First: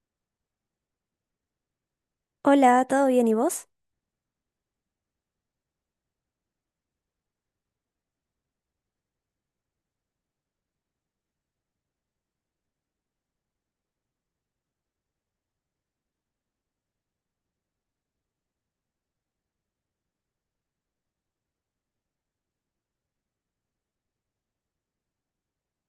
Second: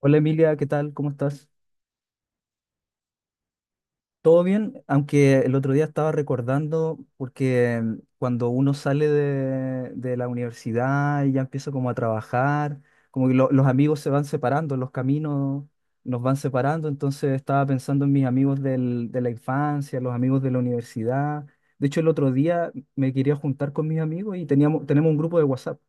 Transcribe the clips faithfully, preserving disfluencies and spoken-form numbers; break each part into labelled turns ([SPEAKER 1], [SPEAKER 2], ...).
[SPEAKER 1] Hola Emilia, ¿qué tal? ¿Cómo estás?
[SPEAKER 2] Hola, ¿todo bien y vos?
[SPEAKER 1] ¿Todo bien? Aunque el otro día estaba recordando, porque mm, cuando uno sale de, de la universidad y ya empieza como a trabajar, como que lo- los amigos se van separando, los caminos nos van separando. Entonces estaba pensando en mis amigos del- de la infancia, los amigos de la universidad. De hecho, el otro día me quería juntar con mis amigos y teníamos, tenemos un grupo de WhatsApp.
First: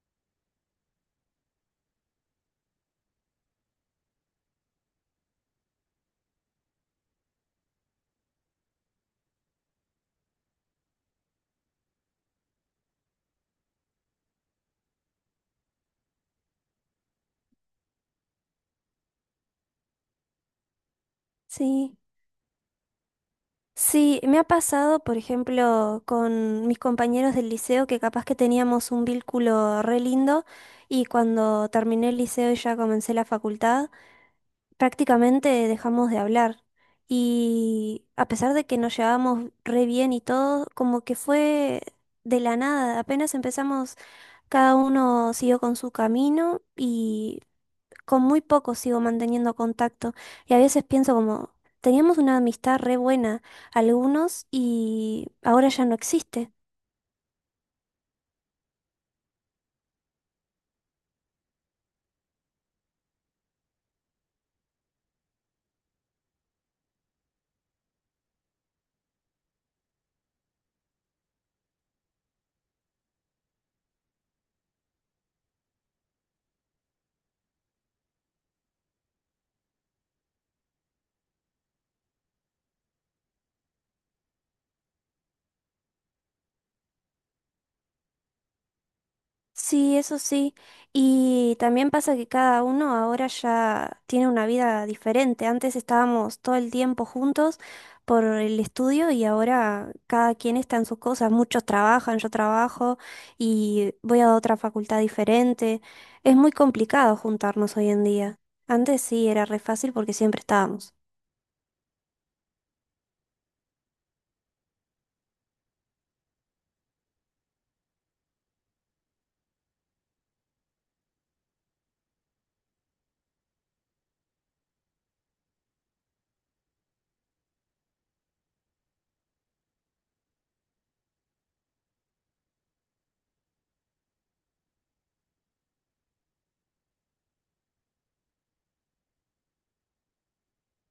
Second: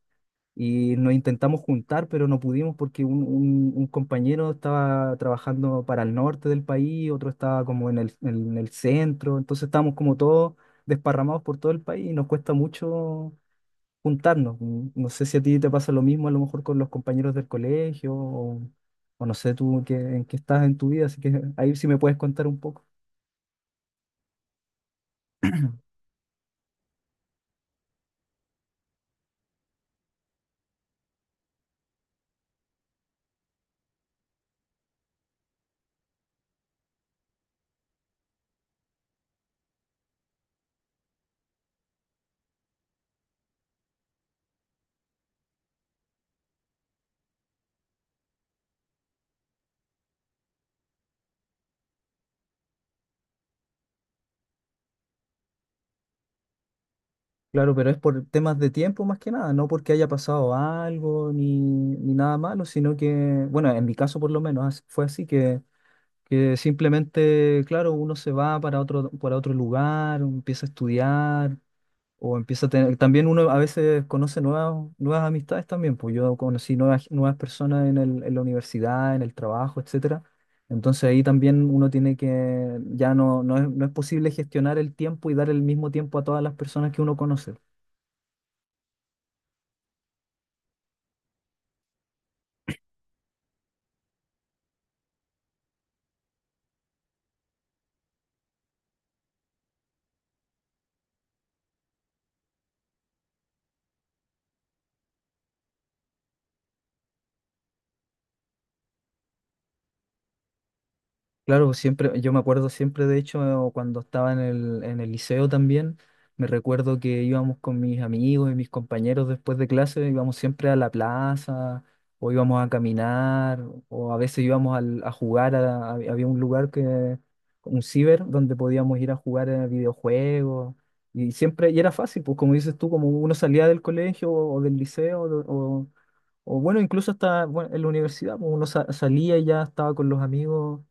[SPEAKER 1] Y nos intentamos juntar, pero no pudimos porque un, un- un compañero estaba trabajando para el norte del país, otro estaba como en el, en el centro. Entonces estábamos como todos desparramados por todo el país y nos cuesta mucho juntarnos. Mm, No sé si a ti te pasa lo mismo, a lo mejor con los compañeros del colegio, o, o no sé tú en qué, en qué estás en tu vida, así que ahí sí
[SPEAKER 2] Sí.
[SPEAKER 1] me puedes contar un poco.
[SPEAKER 2] Sí, me ha pasado, por ejemplo, con mis compañeros del liceo que capaz que teníamos un vínculo re lindo y cuando terminé el liceo y ya comencé la facultad, prácticamente dejamos de hablar. Y a pesar de que nos llevábamos re bien y todo, como que fue de la nada, apenas empezamos, cada uno siguió con su camino y con muy pocos sigo manteniendo contacto y a veces pienso como, teníamos una amistad re buena, algunos, y ahora ya no existe.
[SPEAKER 1] Claro, pero es por temas de tiempo más que nada, no porque haya pasado algo ni, ni nada malo, sino que, bueno, en mi caso por lo menos as- fue así que, que simplemente, claro, uno se va para otro, para otro lugar, empieza a estudiar o empieza a tener, también uno a veces conoce nuevas, nuevas amistades también, pues yo conocí nuevas, nuevas personas en el- en la universidad, en el trabajo, etcétera. Entonces ahí también uno tiene que, ya no, no es, no es posible gestionar el tiempo y dar el mismo tiempo a todas las personas que uno conoce.
[SPEAKER 2] Sí, eso sí. Y también pasa que cada uno ahora ya tiene una vida diferente. Antes estábamos todo el tiempo juntos por el estudio y ahora cada quien está en sus cosas. Muchos trabajan, yo trabajo y voy a otra facultad diferente. Es muy complicado juntarnos hoy en día. Antes sí era re fácil porque siempre estábamos.
[SPEAKER 1] Claro, siempre, yo me acuerdo siempre, de hecho, cuando estaba en el, en el liceo también, me recuerdo que íbamos con mis amigos y mis compañeros después de clase, íbamos siempre a la plaza, o íbamos a caminar, o a veces íbamos al- a jugar, a- a- había un lugar que, un ciber, donde podíamos ir a jugar eh, videojuegos, y siempre, y era fácil, pues como dices tú, como uno salía del colegio o del liceo, o, o- o bueno, incluso hasta, bueno, en la universidad, pues, uno sa- salía y ya estaba con los amigos.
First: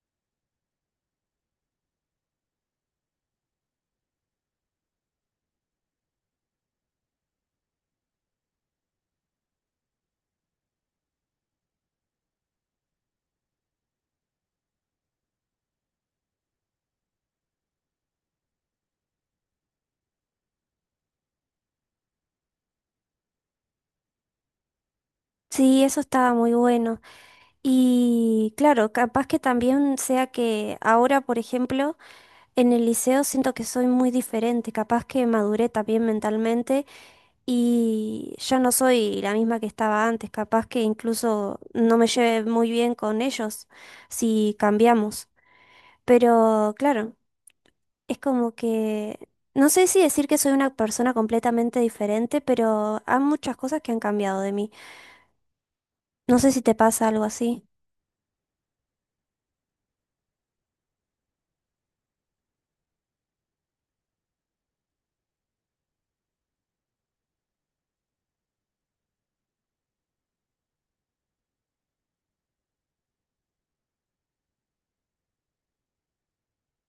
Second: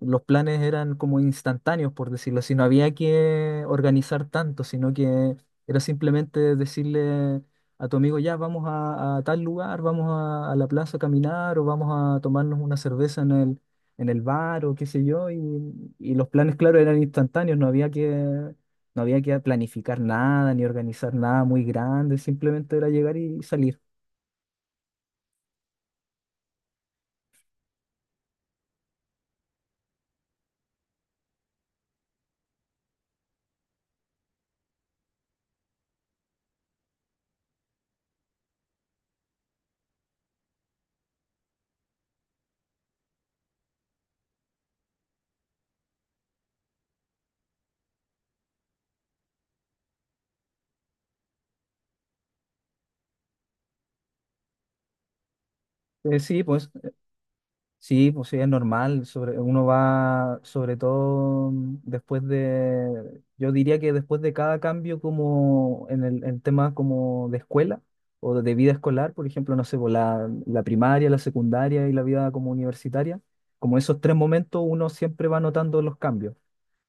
[SPEAKER 1] Los planes eran como instantáneos, por decirlo así, no había que organizar tanto, sino que era simplemente decirle a tu amigo, ya, vamos a, a tal lugar, vamos a, a la plaza a caminar, o vamos a tomarnos una cerveza en el, en el bar o qué sé yo, y, y los planes, claro, eran instantáneos, no había que, no había que planificar nada ni organizar nada muy grande, simplemente era llegar y salir.
[SPEAKER 2] Sí, eso estaba muy bueno. Y claro, capaz que también sea que ahora, por ejemplo, en el liceo siento que soy muy diferente, capaz que maduré también mentalmente y ya no soy la misma que estaba antes, capaz que incluso no me lleve muy bien con ellos si cambiamos. Pero claro, es como que no sé si decir que soy una persona completamente diferente, pero hay muchas cosas que han cambiado de mí.
[SPEAKER 1] Eh,
[SPEAKER 2] No
[SPEAKER 1] sí,
[SPEAKER 2] sé si
[SPEAKER 1] pues
[SPEAKER 2] te pasa algo así.
[SPEAKER 1] sí, pues sí, es normal. Sobre, uno va, sobre todo mm, después de, yo diría que después de cada cambio como en el, en tema como de escuela o de vida escolar, por ejemplo, no sé, pues, la, la primaria, la secundaria y la vida como universitaria, como esos tres momentos uno siempre va notando los cambios.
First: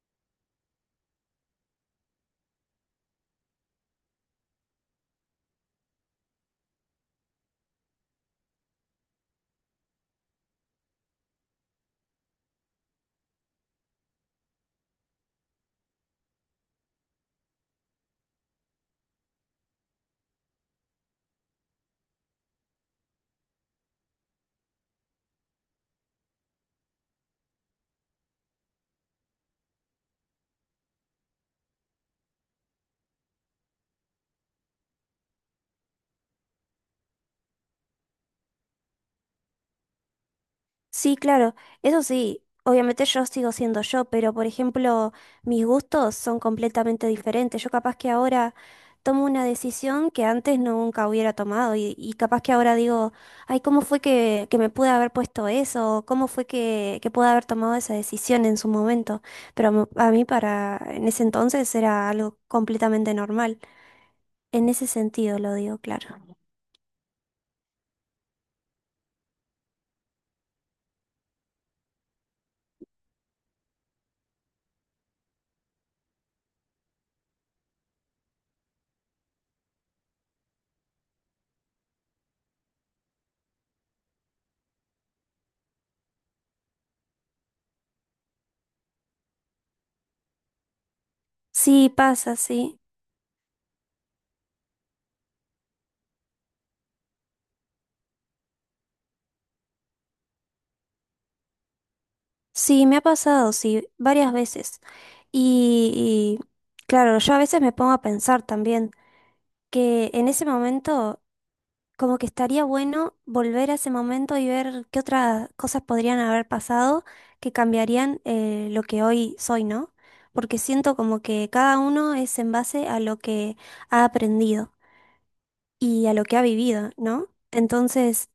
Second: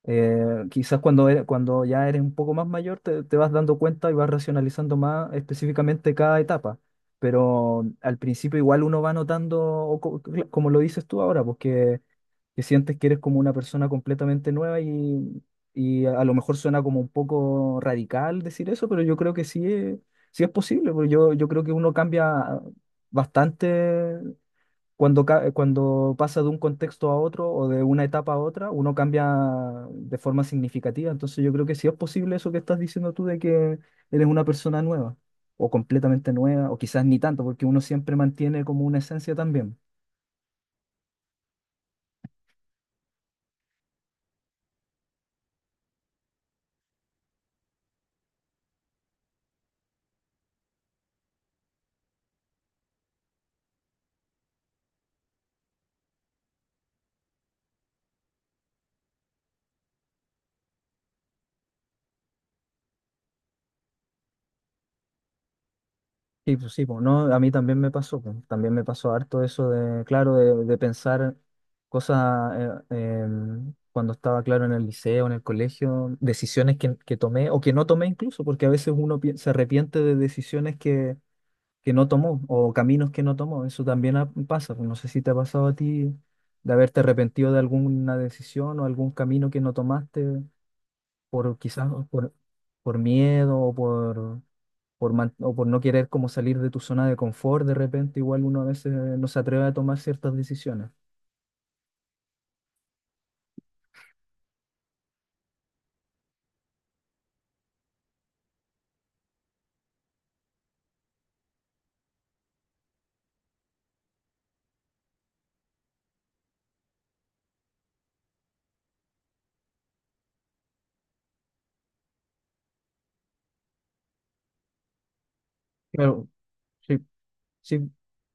[SPEAKER 1] Eh, quizás cuando, eres- cuando ya eres un poco más mayor te, te vas dando cuenta y vas racionalizando más específicamente cada etapa. Pero al principio igual uno va notando, o co- cl- como lo dices tú ahora, pues que, que sientes que eres como una persona completamente nueva y, y a, a lo mejor suena como un poco radical decir eso, pero yo creo que sí es, sí es posible, porque yo, yo creo que uno cambia bastante cuando, ca- cuando pasa de un contexto a otro o de una etapa a otra, uno cambia de forma significativa. Entonces yo creo que sí es posible eso que estás diciendo tú, de que eres una persona nueva o completamente nueva o quizás ni tanto, porque uno siempre mantiene como una esencia también.
[SPEAKER 2] Sí, claro, eso sí, obviamente yo sigo siendo yo, pero por ejemplo, mis gustos son completamente diferentes. Yo capaz que ahora tomo una decisión que antes nunca hubiera tomado y, y capaz que ahora digo, ay, ¿cómo fue que, que me pude haber puesto eso? ¿Cómo fue que, que pude haber tomado esa decisión en su momento? Pero a mí para, en ese entonces era algo completamente normal. En ese sentido lo digo, claro.
[SPEAKER 1] Sí, pues sí, pues no, a mí también me pasó, pues, también me pasó harto eso de, claro, de, de pensar cosas eh, em, cuando estaba, claro, en el liceo, en el colegio, decisiones que, que tomé o que no tomé incluso, porque a veces uno pi- se arrepiente de decisiones que que no tomó o caminos que no tomó. Eso también ha- pasa, pues. No sé si te ha pasado a ti de haberte arrepentido de alguna decisión o algún camino que no tomaste por quizás
[SPEAKER 2] Sí,
[SPEAKER 1] por,
[SPEAKER 2] pasa, sí.
[SPEAKER 1] por miedo o por, por, man- o por no querer como salir de tu zona de confort. De repente igual uno a veces no se atreve a tomar ciertas decisiones.
[SPEAKER 2] Sí, me ha pasado, sí, varias veces. Y, y, claro, yo a veces me pongo a pensar también que en ese momento como que estaría bueno volver a ese momento y ver qué otras cosas podrían haber pasado que cambiarían eh, lo que hoy soy, ¿no? Porque siento como que cada uno es en base a lo que ha aprendido y a lo
[SPEAKER 1] Claro,
[SPEAKER 2] que ha vivido,
[SPEAKER 1] sí,
[SPEAKER 2] ¿no?
[SPEAKER 1] sí.
[SPEAKER 2] Entonces,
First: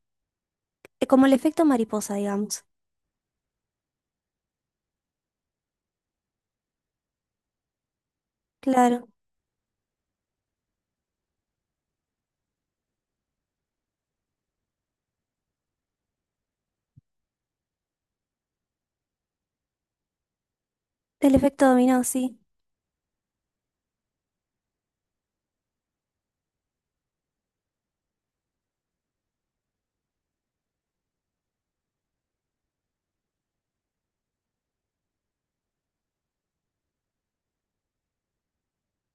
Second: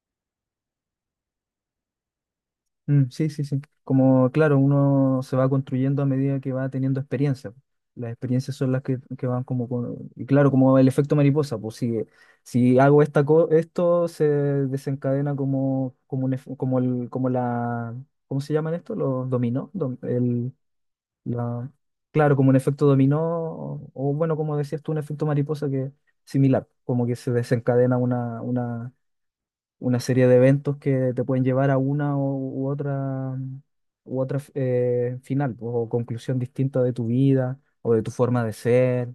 [SPEAKER 2] eh, como el efecto mariposa, digamos.
[SPEAKER 1] Mm, sí, sí, sí. Como, claro, uno se va construyendo a medida que va teniendo experiencia. Las experiencias son las que,
[SPEAKER 2] Claro,
[SPEAKER 1] que van como con- y claro, como el efecto mariposa, pues si, si hago esta co- esto, se desencadena como, como, un, ef- como, el, como la... ¿Cómo se llaman esto? Los dominó. dom- el,
[SPEAKER 2] el efecto
[SPEAKER 1] la,
[SPEAKER 2] dominó,
[SPEAKER 1] claro,
[SPEAKER 2] sí.
[SPEAKER 1] como un efecto dominó, o, o bueno, como decías tú, un efecto mariposa que similar, como que se desencadena una serie de eventos que te pueden llevar a una u, u otra, u otra eh, final pues, o conclusión distinta de tu vida o de tu forma de ser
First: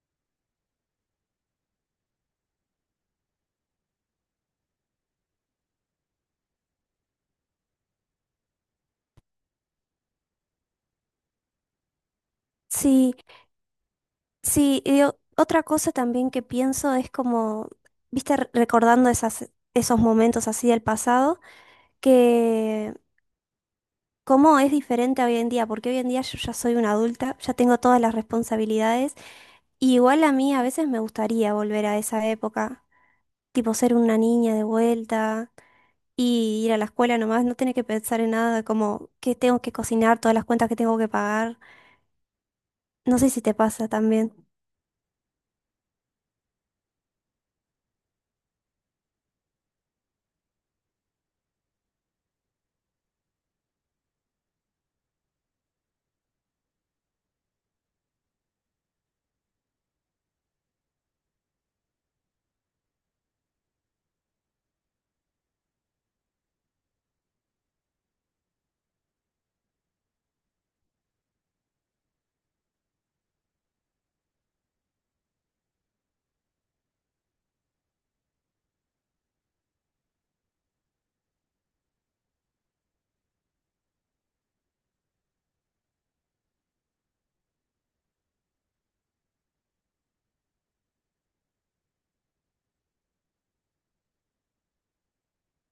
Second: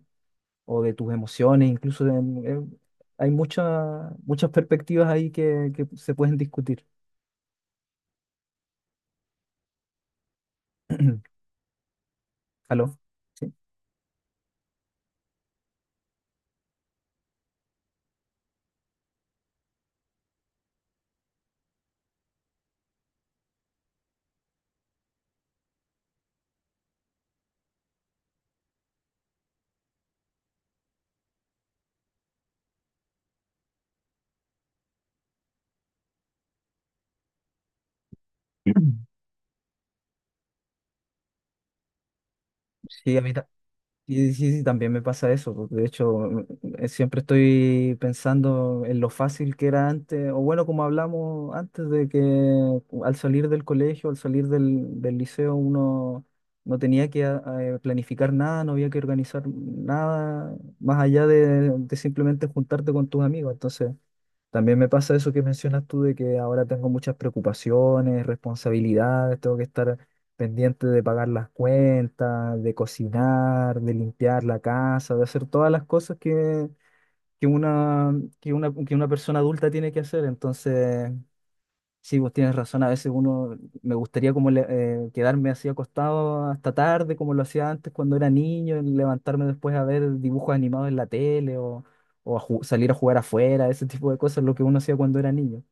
[SPEAKER 1] o de tus emociones. Incluso en- en- hay muchas muchas perspectivas ahí que, que se pueden discutir. ¿Aló?
[SPEAKER 2] Sí,
[SPEAKER 1] Sí,
[SPEAKER 2] sí. y o- otra cosa también que pienso es como, viste, re- recordando esas, esos momentos así del pasado, que ¿cómo es diferente hoy en día? Porque hoy en día yo ya soy una adulta, ya tengo todas las responsabilidades y igual a mí a veces me gustaría volver a esa época, tipo ser una niña de vuelta y ir a la escuela nomás, no tener que pensar en nada como que tengo que cocinar, todas las cuentas que tengo que pagar.
[SPEAKER 1] sí,
[SPEAKER 2] No
[SPEAKER 1] a
[SPEAKER 2] sé
[SPEAKER 1] mí
[SPEAKER 2] si te pasa también.
[SPEAKER 1] sí, sí, sí, también me pasa eso porque de hecho, eh, siempre estoy pensando en lo fácil que era antes, o bueno, como hablamos antes de que al salir del colegio, al salir del, del liceo, uno no tenía que ah, eh, planificar nada, no había que organizar nada más allá de, de simplemente juntarte con tus amigos. Entonces, también me pasa eso que mencionas tú de que ahora tengo muchas preocupaciones, responsabilidades, tengo que estar pendiente de pagar las cuentas, de cocinar, de limpiar la casa, de hacer todas las cosas que, que una, que una, que una persona adulta tiene que hacer. Entonces, sí, vos tienes razón, a veces uno me gustaría como le- eh, quedarme así acostado hasta tarde, como lo hacía antes cuando era niño, y levantarme después a ver dibujos animados en la tele, o, o a ju- salir a jugar afuera, ese tipo de cosas, lo que uno hacía cuando era niño.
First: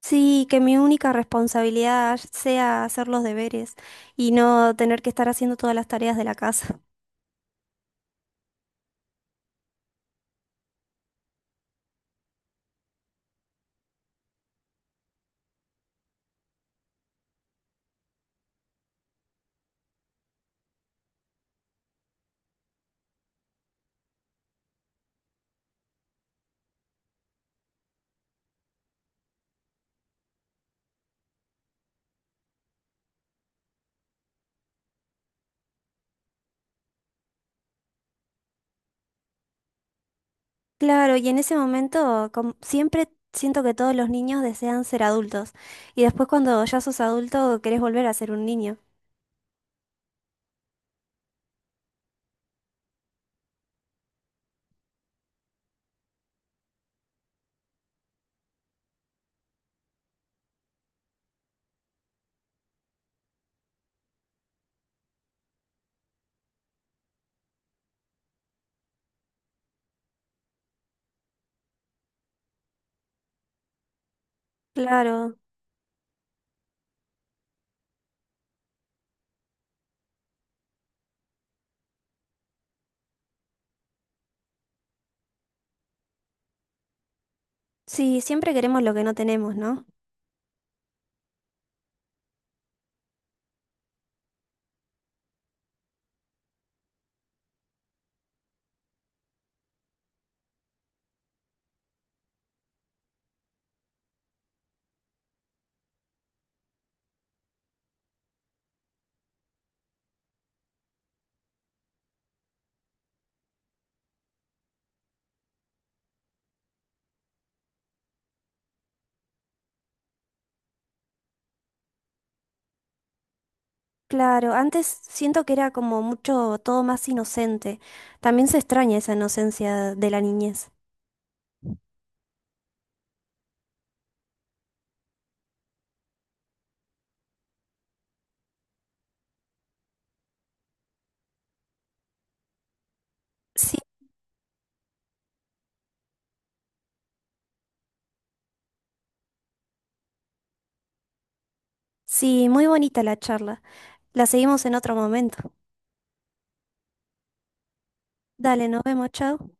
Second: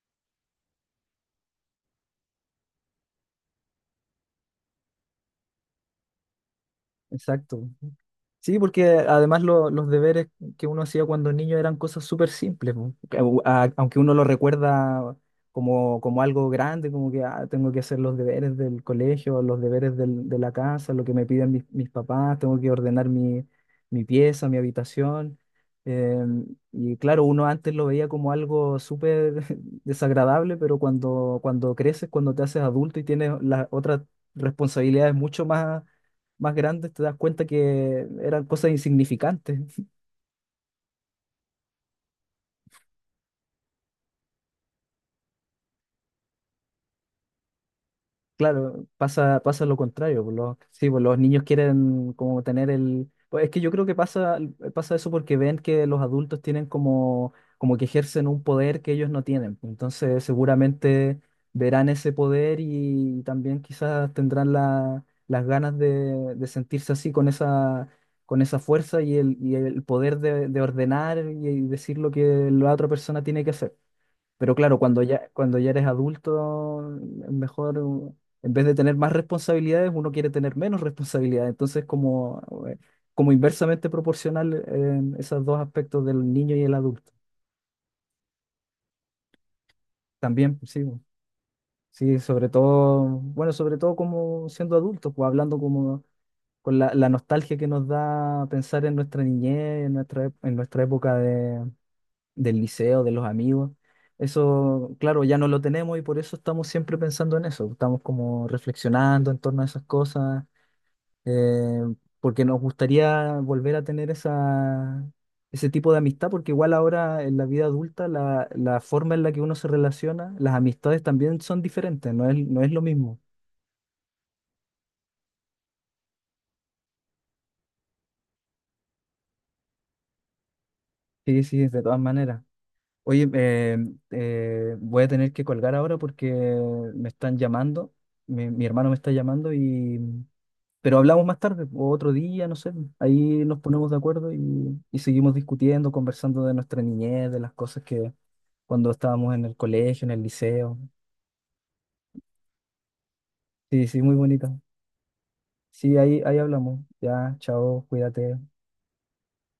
[SPEAKER 2] Sí, que mi única responsabilidad sea hacer los deberes y no tener que estar haciendo todas las tareas de la casa.
[SPEAKER 1] Exacto. Sí, porque además lo- los deberes que uno hacía cuando niño eran cosas súper simples, po. Au- a- aunque uno lo recuerda como, como algo grande, como que "Ah, tengo que hacer los deberes del colegio, los deberes del- de la casa, lo que me piden mis, mis papás, tengo que ordenar mi, mi pieza, mi habitación". Eh, y claro, uno antes lo veía como algo súper desagradable, pero cuando, cuando creces, cuando te haces adulto y tienes las otras responsabilidades mucho más más grandes, te das cuenta que eran cosas insignificantes.
[SPEAKER 2] Claro, y en ese momento com- siempre siento que todos los niños desean ser adultos y después cuando ya sos adulto querés volver a ser un niño.
[SPEAKER 1] Claro, pasa, pasa lo contrario, pues. Los, sí, pues los niños quieren como tener el... Pues es que yo creo que pasa, pasa eso porque ven que los adultos tienen como, como que ejercen un poder que ellos no tienen, pues. Entonces seguramente verán ese poder y también quizás tendrán la- las ganas de, de sentirse así con esa, con esa fuerza y el, y el poder de, de ordenar y decir lo que la otra persona tiene que hacer. Pero claro, cuando ya,
[SPEAKER 2] Claro,
[SPEAKER 1] cuando ya eres adulto, es mejor, uh, en vez de tener más responsabilidades, uno quiere tener menos responsabilidades. Entonces, como, eh, como inversamente proporcional, eh, esos dos aspectos del niño y el adulto.
[SPEAKER 2] sí, siempre queremos lo que no tenemos, ¿no?
[SPEAKER 1] También, pues, sí, bo, sí, sobre todo, bueno, sobre todo como siendo adultos, pues hablando como con la, la nostalgia que nos da pensar en nuestra niñez, en nuestra, ep- en nuestra época de del liceo, de los amigos. Eso, claro, ya no lo tenemos y por eso estamos siempre pensando en eso. Estamos como reflexionando en torno a esas cosas, eh, porque nos gustaría volver a tener esa, ese tipo de amistad, porque igual ahora en la vida adulta la, la forma en la que uno se relaciona, las amistades también son diferentes, no es, no es lo mismo.
[SPEAKER 2] Claro, antes siento que era como mucho todo más inocente. También se extraña esa inocencia de la niñez.
[SPEAKER 1] Sí, sí, de todas maneras. Oye, eh, eh, voy a tener que colgar ahora porque me están llamando, mi mi hermano me está llamando y... Pero hablamos más tarde, o otro día, no sé. Ahí nos
[SPEAKER 2] Sí,
[SPEAKER 1] ponemos de acuerdo y, y seguimos discutiendo, conversando de nuestra niñez, de las cosas que cuando estábamos en el colegio, en el liceo.
[SPEAKER 2] sí, muy bonita la charla.
[SPEAKER 1] Sí, sí, muy
[SPEAKER 2] La
[SPEAKER 1] bonita.
[SPEAKER 2] seguimos en otro momento.
[SPEAKER 1] Sí, ahí, ahí hablamos. Ya, chao, cuídate.
[SPEAKER 2] Dale, nos vemos, chao.